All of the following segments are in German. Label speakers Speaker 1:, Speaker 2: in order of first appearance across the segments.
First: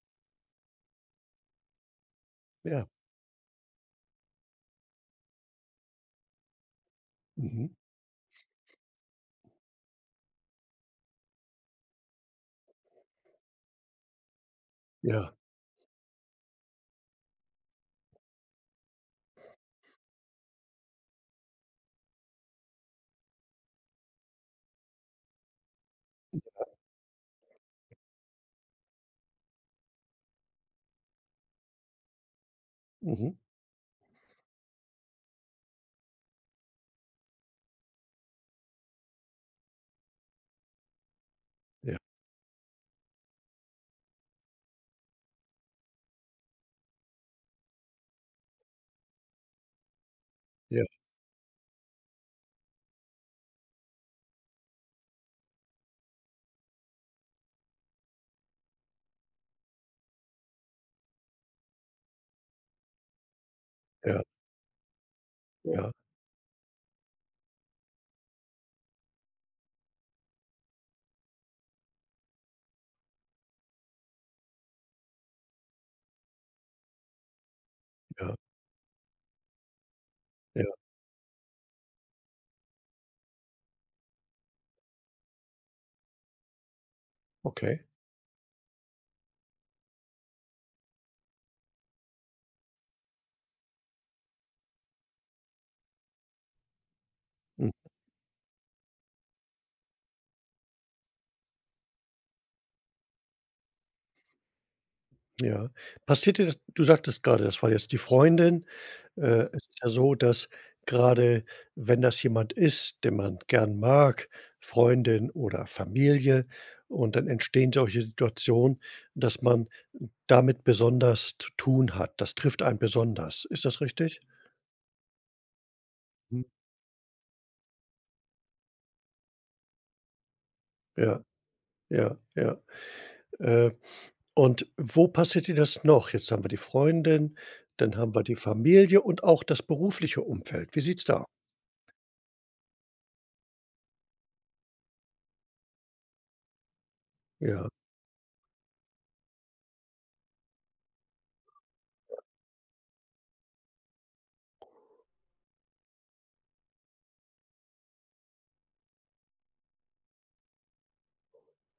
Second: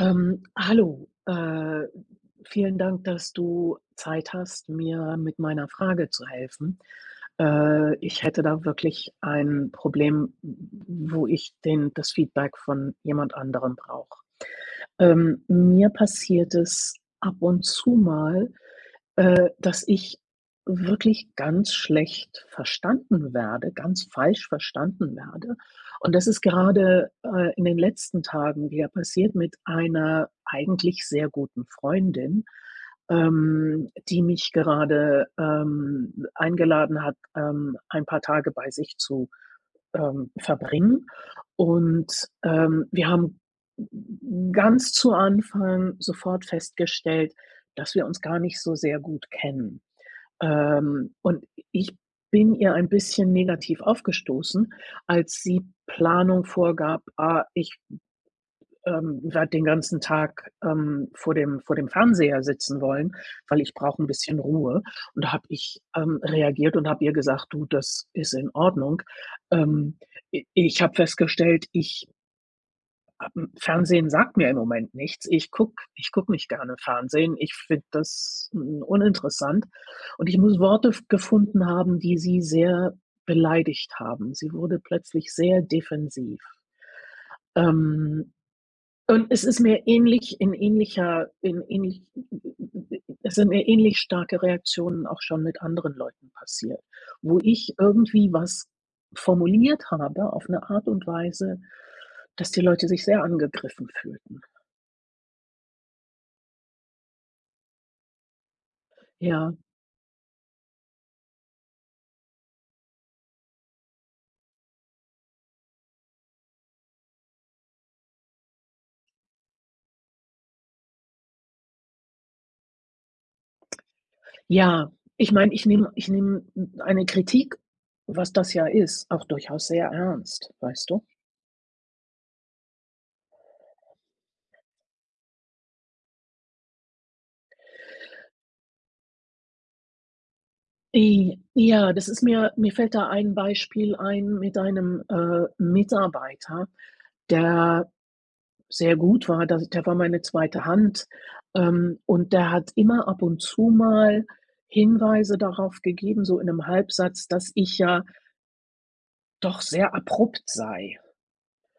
Speaker 1: Ähm, hallo, äh, vielen
Speaker 2: Ja.
Speaker 1: Dank, dass du Zeit hast, mir mit meiner Frage zu helfen.
Speaker 2: Mhm.
Speaker 1: Äh, ich hätte da wirklich ein Problem, w wo ich den das Feedback von jemand anderem brauche.
Speaker 2: Ja.
Speaker 1: Ähm, mir passiert es ab und zu mal, äh, dass ich wirklich ganz schlecht verstanden werde ganz falsch verstanden werde. Und das ist
Speaker 2: [unintelligible]
Speaker 1: gerade, äh, in den letzten Tagen wieder passiert mit einer eigentlich sehr guten Freundin,
Speaker 2: Mhm.
Speaker 1: ähm, die mich gerade, ähm, eingeladen hat, ähm, ein paar Tage bei sich zu, ähm, verbringen.
Speaker 2: Ja.
Speaker 1: Und, ähm, wir haben, hm, ganz zu Anfang sofort festgestellt, dass wir uns gar nicht so sehr gut kennen,
Speaker 2: Ja.
Speaker 1: ähm, und ich bin ihr ein bisschen negativ aufgestoßen, als sie Planung vorgab: „Äh, ich, hm, ähm, werde den ganzen Tag, ähm, vor dem vor dem Fernseher sitzen wollen, weil ich brauche 'n
Speaker 2: Ja.
Speaker 1: bisschen Ruhe” und da habe ich,
Speaker 2: Ja.
Speaker 1: ähm, reagiert und habe ihr gesagt: „Du, das ist in Ordnung.“ Ähm, i ich habe festgestellt, ich [unintelligible] Fernsehen sagt mir im Moment nichts. Ich gucke ich gucke nicht gerne Fernsehen, ich finde
Speaker 2: Ja.
Speaker 1: das, hm, uninteressant und ich muss
Speaker 2: Ja.
Speaker 1: Worte f gefunden haben, die sie sehr beleidigt haben. Sie wurde plötzlich sehr defensiv.
Speaker 2: Okay.
Speaker 1: Ähm, und es ist mir ähnlich in ähnlicher in ähnlich es sind mir ähnlich starke Reaktionen auch schon mit anderen Leuten passiert, wo
Speaker 2: Mhm.
Speaker 1: ich irgendwie was formuliert habe auf 'ne Art und Weise, dass die Leute sich sehr angegriffen fühlten.
Speaker 2: Ja, passiert dir das du sagtest grade, das war jetzt die Freundin. Äh,
Speaker 1: Ja.
Speaker 2: es ist ja so, dass grade wenn das jemand ist, den man gern mag, Freundin oder Familie und dann entstehen solche Situationen, dass man damit besonders zu tun hat. Das trifft einen besonders. Ist das richtig?
Speaker 1: Ja, ich meine, ich nehme ich
Speaker 2: Hm.
Speaker 1: nehme m eine Kritik, was das ja ist, auch durchaus sehr ernst, weißt du?
Speaker 2: Ja, ja, ja, äh, und wo passiert dir das noch? Jetzt haben wir die Freundin, dann haben wir die Familie und auch das berufliche Umfeld. Wie sieht's da?
Speaker 1: J ja, das ist mir mir fällt da ein Beispiel ein mit einem, äh, Mitarbeiter,
Speaker 2: Ja.
Speaker 1: der sehr gut war, da der war meine 2. Hand, ähm,
Speaker 2: Ja.
Speaker 1: und der hat immer ab und zu mal Hinweise darauf gegeben, so in 'nem Halbsatz, dass ich ja doch sehr abrupt sei.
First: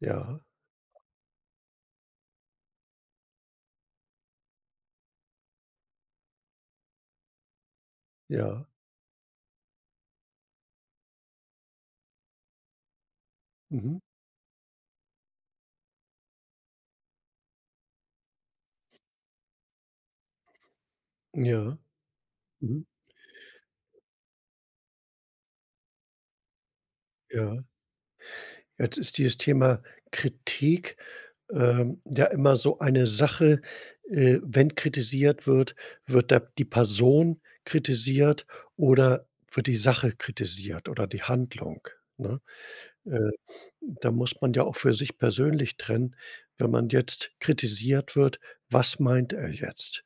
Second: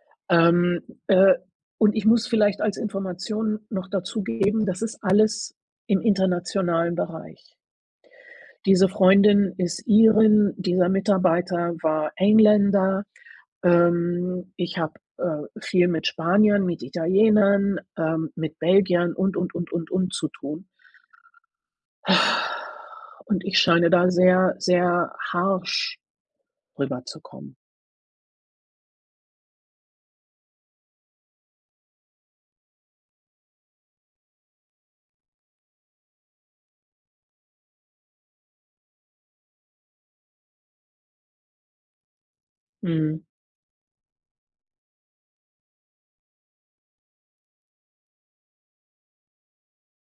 Speaker 2: Ja.
Speaker 1: Ähm, äh, und ich muss vielleicht als Information noch dazugeben, das ist alles im internationalen Bereich.
Speaker 2: Ja.
Speaker 1: Diese Freundin ist Irin, dieser Mitarbeiter war Engländer,
Speaker 2: Mhm.
Speaker 1: ähm, ich habe, äh, viel mit Spaniern, mit Italienern, ähm, mit Belgiern und und und und und zu tun.
Speaker 2: Ja. Mhm.
Speaker 1: Und ich scheine da sehr, sehr harsch, rüberzukommen.
Speaker 2: Ja. Jetzt ist dieses Thema Kritik, ähm, ja immer so eine Sache, äh, wenn kritisiert wird, wird der die Person kritisiert oder wird die Sache kritisiert oder die Handlung, ne? Äh,
Speaker 1: Mhm.
Speaker 2: da muss man ja auch für sich persönlich trennen, wenn man jetzt kritisiert wird, was meint er jetzt,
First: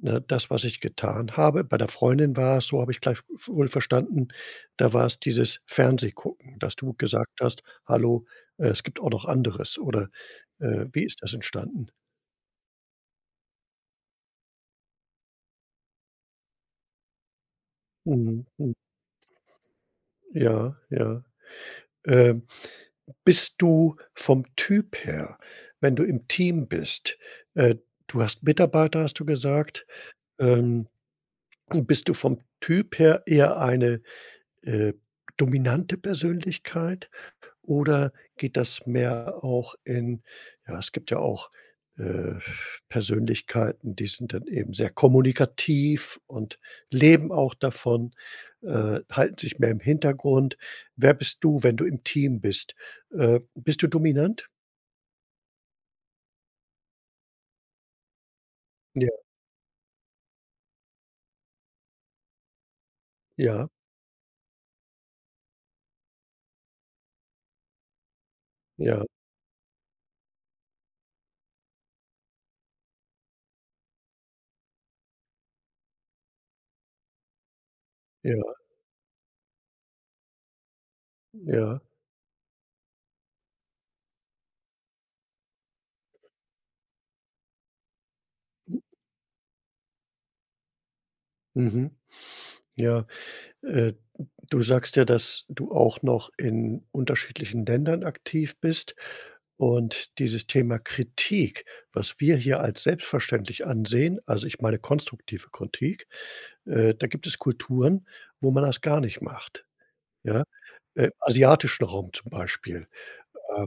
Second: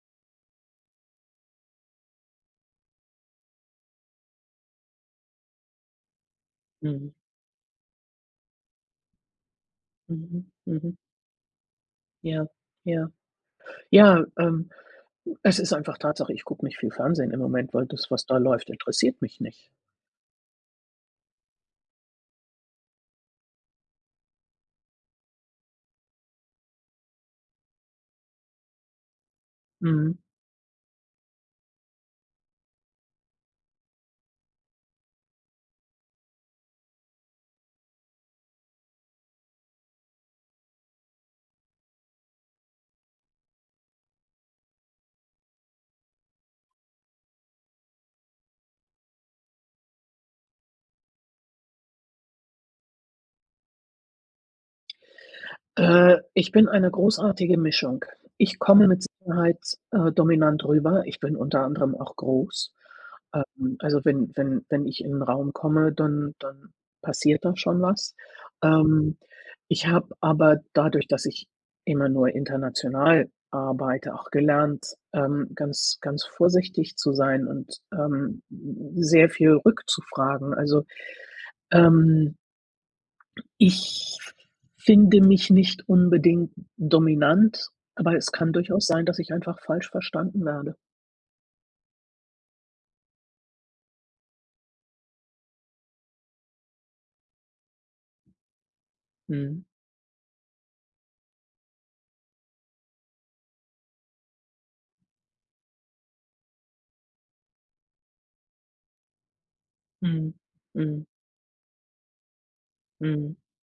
Speaker 2: ne? Das, was ich getan habe bei der Freundin war es so habe ich gleich w wohl verstanden, da war's dieses Fernsehgucken, dass du
Speaker 1: Mhm.
Speaker 2: gesagt hast: „Hallo, äh, es gibt auch noch anderes“ oder,
Speaker 1: Mhm,
Speaker 2: äh,
Speaker 1: mhm.
Speaker 2: wie ist das entstanden?
Speaker 1: Ja, ja. Ja, ähm, es ist einfach Tatsache, ich gucke nicht viel Fernsehen im Moment, weil das, was da
Speaker 2: Mhm,
Speaker 1: läuft,
Speaker 2: mhm.
Speaker 1: interessiert mich nicht.
Speaker 2: Ja, ja, äh, bist du vom Typ her, wenn du im Team bist äh, du hast Mitarbeiter, hast du gesagt.
Speaker 1: Mhm.
Speaker 2: Ähm, bist du vom Typ her eher eine, äh, dominante Persönlichkeit? Oder geht das mehr auch in ja, es gibt ja auch, äh, Persönlichkeiten, die sind dann eben sehr kommunikativ und leben auch davon, äh, halten sich mehr im Hintergrund. Wer bist du, wenn du im Team bist, äh, bist du dominant?
Speaker 1: Äh, ich bin eine großartige Mischung. Ich komme mit
Speaker 2: Ja.
Speaker 1: Sicherheit, äh, dominant rüber. Ich bin unter anderem auch groß.
Speaker 2: Ja.
Speaker 1: Ähm, also wenn wenn wenn ich in 'nen Raum komme, dann dann passiert da schon was.
Speaker 2: Ja.
Speaker 1: Ähm, ich habe aber dadurch, dass ich immer nur international arbeite, auch gelernt, ähm, ganz, ganz vorsichtig zu sein und, ähm,
Speaker 2: Ja.
Speaker 1: m m sehr viel rückzufragen, also,
Speaker 2: Ja.
Speaker 1: ähm ich f finde mich nicht unbedingt dominant, aber es kann durchaus sein, dass ich einfach falsch verstanden werde.
Speaker 2: Mhm, ja, äh, du sagst ja, dass du auch noch in unterschiedlichen Ländern aktiv bist.
Speaker 1: Mhm.
Speaker 2: Und dieses Thema Kritik, was wir hier als selbstverständlich ansehen, also, ich meine konstruktive Kritik, äh, da gibt es Kulturen, wo man das gar nicht macht,
Speaker 1: Mhm,
Speaker 2: ja?
Speaker 1: mhm.
Speaker 2: Äh, asiatischen Raum zum Beispiel,
Speaker 1: Mhm.
Speaker 2: ähm,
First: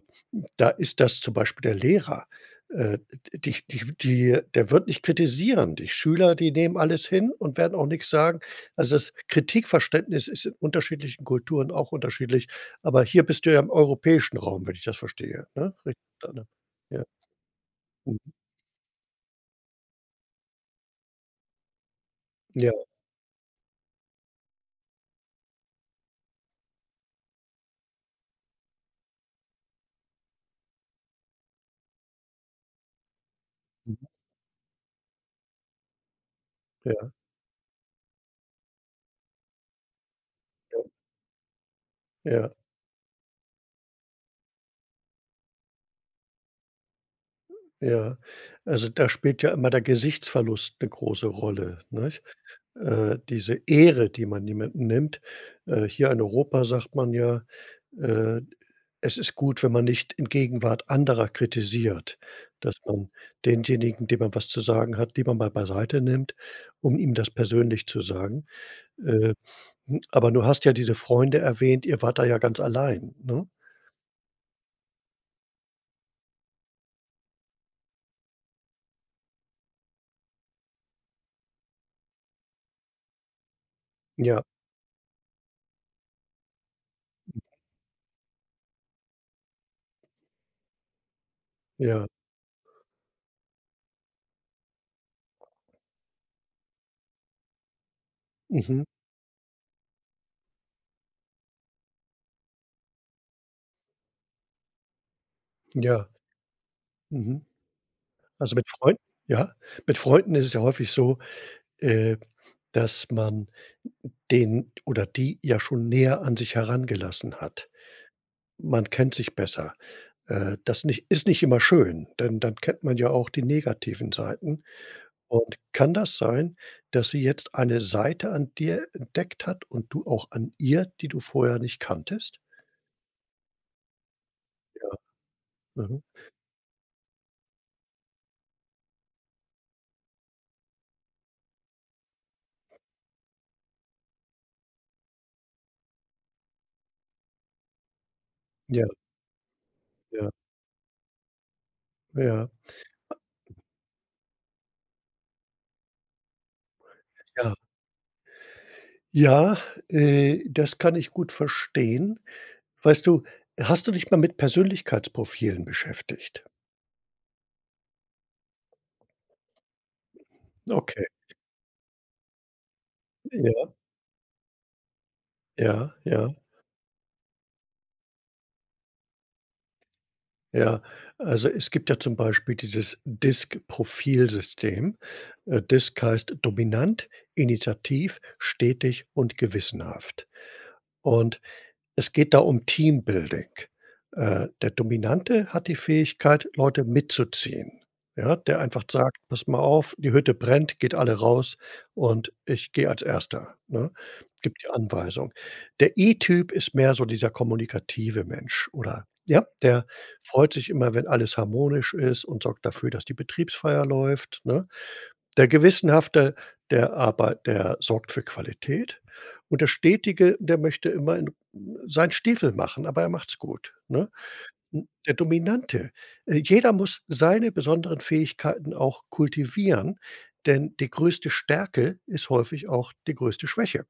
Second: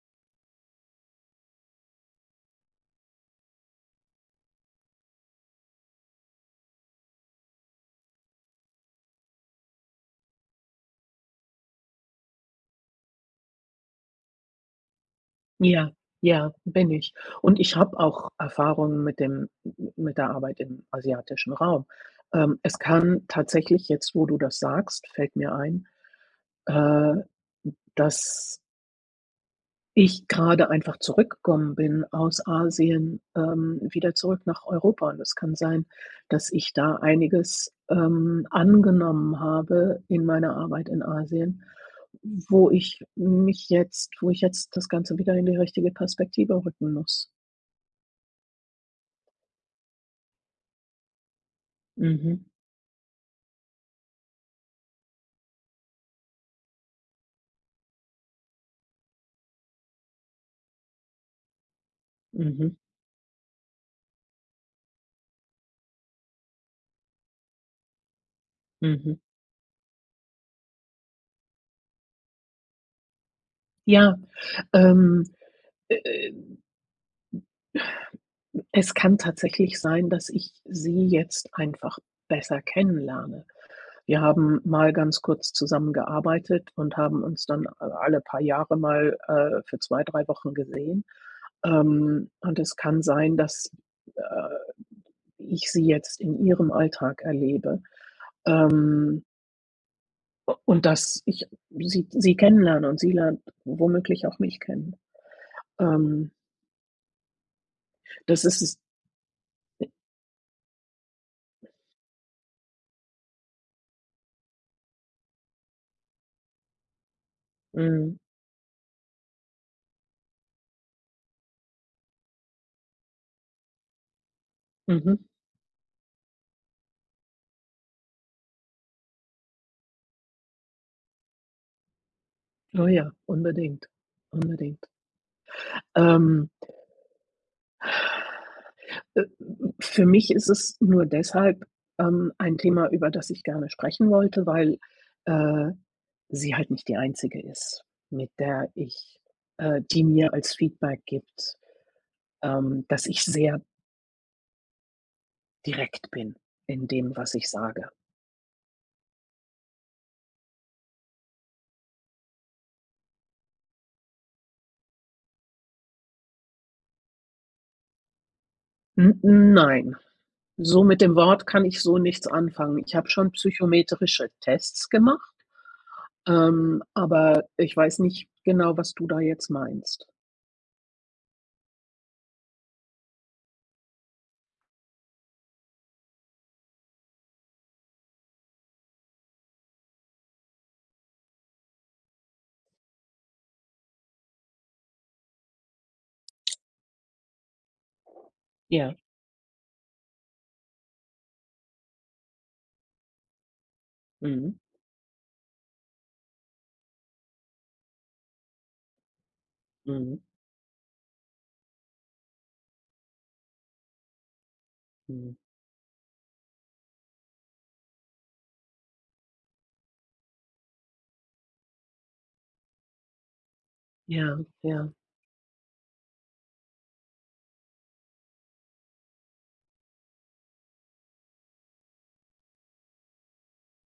Speaker 2: da ist das zum Beispiel der Lehrer, äh d dich dich die der wird nicht kritisieren. Die Schüler, die nehmen alles hin und werden auch nix sagen, also das Kritikverständnis ist in unterschiedlichen Kulturen auch unterschiedlich, aber hier bist du ja im europäischen Raum, wenn ich das verstehe, ne?
Speaker 1: Ja,
Speaker 2: [unintelligible]
Speaker 1: ja, bin
Speaker 2: ja.
Speaker 1: ich. Und ich habe auch
Speaker 2: Mhm.
Speaker 1: Erfahrung mit dem m m mit der Arbeit im asiatischen Raum, ähm,
Speaker 2: Ja.
Speaker 1: es kann tatsächlich jetzt, wo du das sagst, fällt mir ein, äh, dass ich grade einfach zurückgekommen bin aus Asien, ähm,
Speaker 2: Mhm.
Speaker 1: wieder zurück nach Europa. Und es kann sein, dass ich da
Speaker 2: Ja.
Speaker 1: einiges, ähm, angenommen habe in meiner
Speaker 2: Ja.
Speaker 1: Arbeit in Asien,
Speaker 2: Ja.
Speaker 1: wo ich mich jetzt wo ich jetzt das Ganze wieder in die richtige Perspektive rücken muss.
Speaker 2: Ja, also da spielt ja immer der Gesichtsverlust 'ne große Rolle, nicht?
Speaker 1: Mhm.
Speaker 2: Äh, diese Ehre, die man jemanden nimmt. Äh, hier in Europa sagt man ja, äh, es ist gut, wenn man nicht in Gegenwart anderer kritisiert, dass
Speaker 1: Mhm.
Speaker 2: man denjenigen, den man was zu sagen hat, lieber mal beiseite nimmt, um ihm das persönlich zu sagen.
Speaker 1: Mhm.
Speaker 2: Äh, hm, aber du hast ja diese Freunde erwähnt. Ihr wart da ja ganz allein, ne?
Speaker 1: Ja, ähm, äh, äh,. Es kann tatsächlich sein, dass ich sie jetzt einfach besser kennenlerne. Wir
Speaker 2: Ja.
Speaker 1: haben mal ganz kurz zusammengearbeitet und haben
Speaker 2: [unintelligible]
Speaker 1: uns dann alle paar Jahre mal, äh, für 2, 3 Wochen gesehen.
Speaker 2: Ja.
Speaker 1: Ähm, und es kann sein, dass äh, ich sie jetzt in ihrem Alltag erlebe,
Speaker 2: Mhm.
Speaker 1: ähm. U und dass ich sie sie kennenlerne und sie lernt womöglich auch mich kennen,
Speaker 2: Ja.
Speaker 1: ähm.
Speaker 2: Mhm.
Speaker 1: Das
Speaker 2: Also,
Speaker 1: ist
Speaker 2: mit
Speaker 1: es.
Speaker 2: Freunden Ja, mit Freunden ist es ja häufig so, äh, dass man den oder die ja schon näher an sich herangelassen hat.
Speaker 1: Mhm.
Speaker 2: Man kennt sich besser. Äh, das nicht ist nicht immer schön, denn dann kennt man ja auch die negativen Seiten.
Speaker 1: Mhm.
Speaker 2: Und kann das sein, dass sie jetzt eine Seite an dir entdeckt hat und du auch an ihr, die du vorher nicht kanntest?
Speaker 1: Oh ja, unbedingt. Unbedingt.
Speaker 2: Ja. Mhm.
Speaker 1: Ähm. Äh, für mich ist es nur deshalb, ähm, ein Thema, über das ich gerne sprechen wollte, weil, äh, sie halt nicht die einzige ist, mit der
Speaker 2: Ja.
Speaker 1: ich äh, die
Speaker 2: Ja.
Speaker 1: mir als Feedback gibt,
Speaker 2: Ja.
Speaker 1: ähm, dass ich sehr direkt bin, in dem, was ich
Speaker 2: Ja.
Speaker 1: sage.
Speaker 2: Ja, äh, das kann ich gut verstehen. Weißt du, hast du dich mal mit Persönlichkeitsprofilen beschäftigt?
Speaker 1: M-m, nein, so mit
Speaker 2: Okay.
Speaker 1: dem Wort kann ich so nichts anfangen. Ich habe schon
Speaker 2: Ja.
Speaker 1: psychometrische Tests gemacht,
Speaker 2: Ja, ja.
Speaker 1: ähm, aber ich weiß nicht genau, was du da jetzt meinst.
Speaker 2: Ja. Also, es gibt ja zum Beispiel dieses DISG-Profil-System. Äh, DISG heißt: dominant, initiativ, stetig und gewissenhaft. Und es geht da um Teambuilding. Äh, der Dominante hat die Fähigkeit, Leute mitzuziehen, ja? Der einfach
Speaker 1: Ja.
Speaker 2: sagt: „Passt mal auf, die Hütte brennt, geht alle raus und ich gehe als Erster“, ne?
Speaker 1: Mhm.
Speaker 2: Gibt die Anweisung. Der I-Typ ist mehr so dieser kommunikative Mensch, oder ja, der
Speaker 1: Mhm.
Speaker 2: freut sich immer, wenn alles harmonisch ist und sorgt dafür, dass die Betriebsfeier läuft, ne?
Speaker 1: Mhm.
Speaker 2: Der Gewissenhafte, der arbei der sorgt für Qualität und der Stetige, der möchte immer in äh, seinen Stiefel machen, aber er macht's gut, ne?
Speaker 1: Ja,
Speaker 2: M
Speaker 1: ja.
Speaker 2: der Dominante äh, jeder muss seine besonderen Fähigkeiten auch kultivieren, denn die größte Stärke ist häufig auch die größte Schwäche.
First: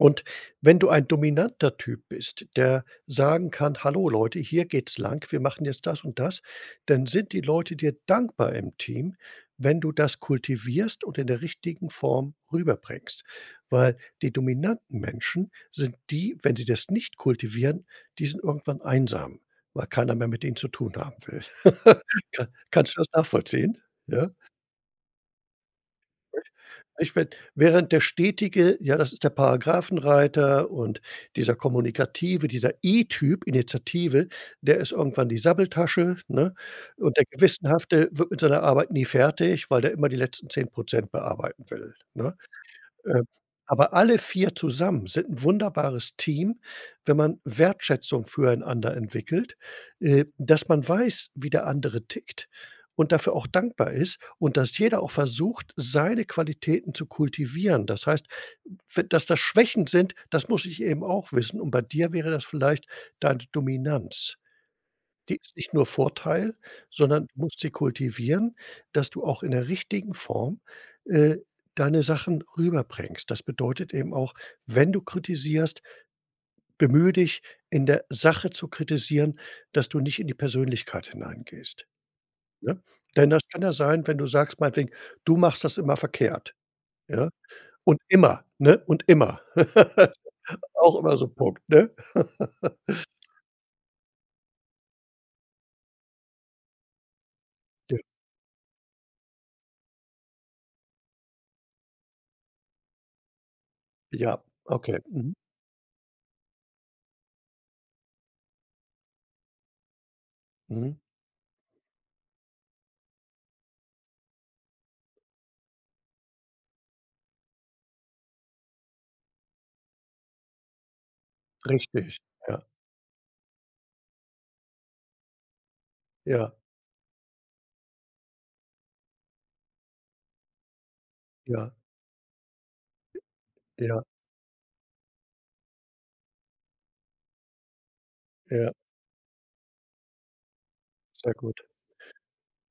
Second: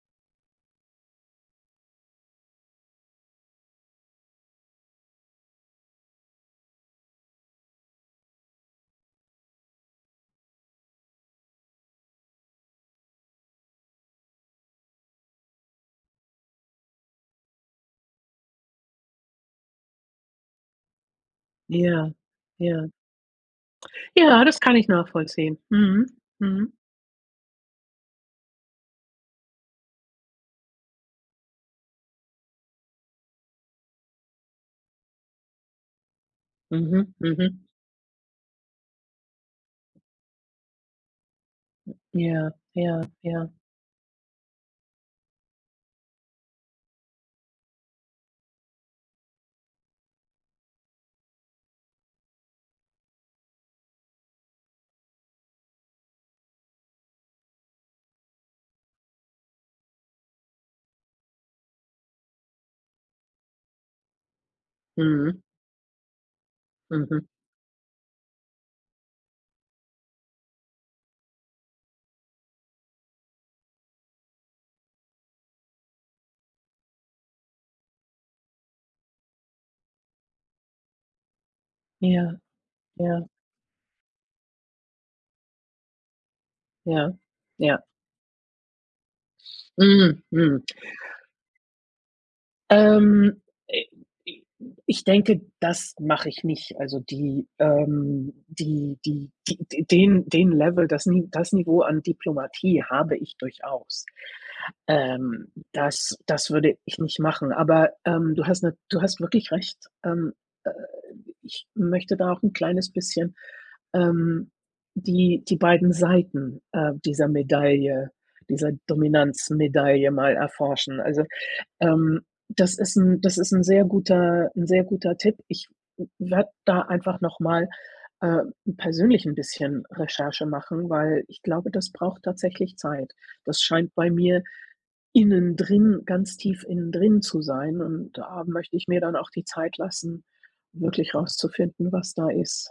Speaker 2: Und wenn du ein dominanter Typ bist, der sagen kann: „Hallo, Leute, hier geht's lang. Wir machen jetzt das und das.“ Dann sind die Leute dir dankbar im Team, wenn du das kultivierst und in der richtigen Form rüberbringst. Weil die dominanten Menschen sind die wenn sie das nicht kultivieren, die sind irgendwann einsam, weil keiner mehr mit ihnen zu tun haben will.
Speaker 1: Ja,
Speaker 2: Ka
Speaker 1: ja.
Speaker 2: kannst du das nachvollziehen? Ja?
Speaker 1: Ja, das kann ich nachvollziehen. Mhm.
Speaker 2: [unintelligible]
Speaker 1: Mhm.
Speaker 2: Ich finde während der Stetige, ja, das ist der Paragraphenreiter. Und dieser Kommunikative, dieser I-Typ, Initiative, der ist irgendwann die Sabbeltasche, ne?
Speaker 1: Mhm.
Speaker 2: Und der
Speaker 1: Mhm.
Speaker 2: Gewissenhafte wird mit seiner Arbeit nie fertig, weil der immer die letzten 10 % bearbeiten will, ne?
Speaker 1: Ja, ja,
Speaker 2: Ähm,
Speaker 1: ja.
Speaker 2: aber alle 4 zusammen sind 'n wunderbares Team, wenn man Wertschätzung füreinander entwickelt, äh, dass man weiß, wie der andere tickt und dafür auch dankbar ist, und dass jeder auch versucht, seine Qualitäten zu kultivieren. Das heißt, we dass das Schwächen sind, das muss ich eben auch wissen. Und bei dir wäre das vielleicht deine Dominanz. Die
Speaker 1: Mhm.
Speaker 2: ist nicht nur Vorteil,
Speaker 1: Mhm.
Speaker 2: sondern du musst sie kultivieren, dass du auch in 'ner richtigen Form, äh, deine Sachen rüberbringst. Das bedeutet eben auch, wenn du kritisierst, bemühe dich in der Sache zu kritisieren, dass du nicht in die Persönlichkeit hineingehst,
Speaker 1: Ja,
Speaker 2: ne?
Speaker 1: ja.
Speaker 2: Denn das kann ja sein, wenn du sagst, meinetwegen: „Du machst das immer verkehrt“
Speaker 1: Ja,
Speaker 2: ja?
Speaker 1: ja.
Speaker 2: Und immer, ne? Und immer.
Speaker 1: Mhm, mhm.
Speaker 2: Auch immer so 'n Punkt, ne?
Speaker 1: Ähm, äh, i ich denke, das mache ich nicht. Also die,
Speaker 2: Ja.
Speaker 1: ähm, die die die den den Level das Ni das Niveau an Diplomatie habe ich durchaus.
Speaker 2: Ja, okay. Mhm.
Speaker 1: Ähm, das das würde ich nicht machen. Aber, ähm, du hast na du hast wirklich recht, ähm, äh,
Speaker 2: Mhm.
Speaker 1: ich möchte da auch 'n kleines bisschen, ähm, die die beiden Seiten, äh, dieser Medaille dieser Dominanzmedaille mal erforschen. Also,
Speaker 2: Richtig,
Speaker 1: ähm,
Speaker 2: ja.
Speaker 1: das ist 'n das ist 'n sehr guter 'n sehr guter Tipp. Ich w werde
Speaker 2: Ja.
Speaker 1: da einfach nochmal, äh, persönlich 'n bisschen Recherche machen, weil ich glaube,
Speaker 2: Ja.
Speaker 1: das braucht tatsächlich Zeit. Das scheint
Speaker 2: Ja.
Speaker 1: bei mir innendrin ganz tief innendrin zu sein, und da
Speaker 2: Ja.
Speaker 1: möchte ich mir dann auch die Zeit lassen, wirklich
Speaker 2: Sehr gut.
Speaker 1: rauszufinden, was da ist.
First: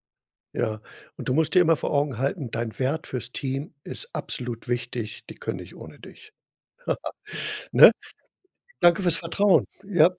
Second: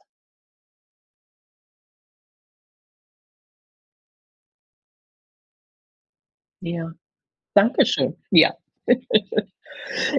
Speaker 2: Ja. Und du musst dir immer vor Augen halten, dein Wert fürs Team ist absolut wichtig. Die können nicht ohne dich.
Speaker 1: Ja.
Speaker 2: Ne?
Speaker 1: Dankeschön. Ja.
Speaker 2: Danke fürs Vertrauen, ja.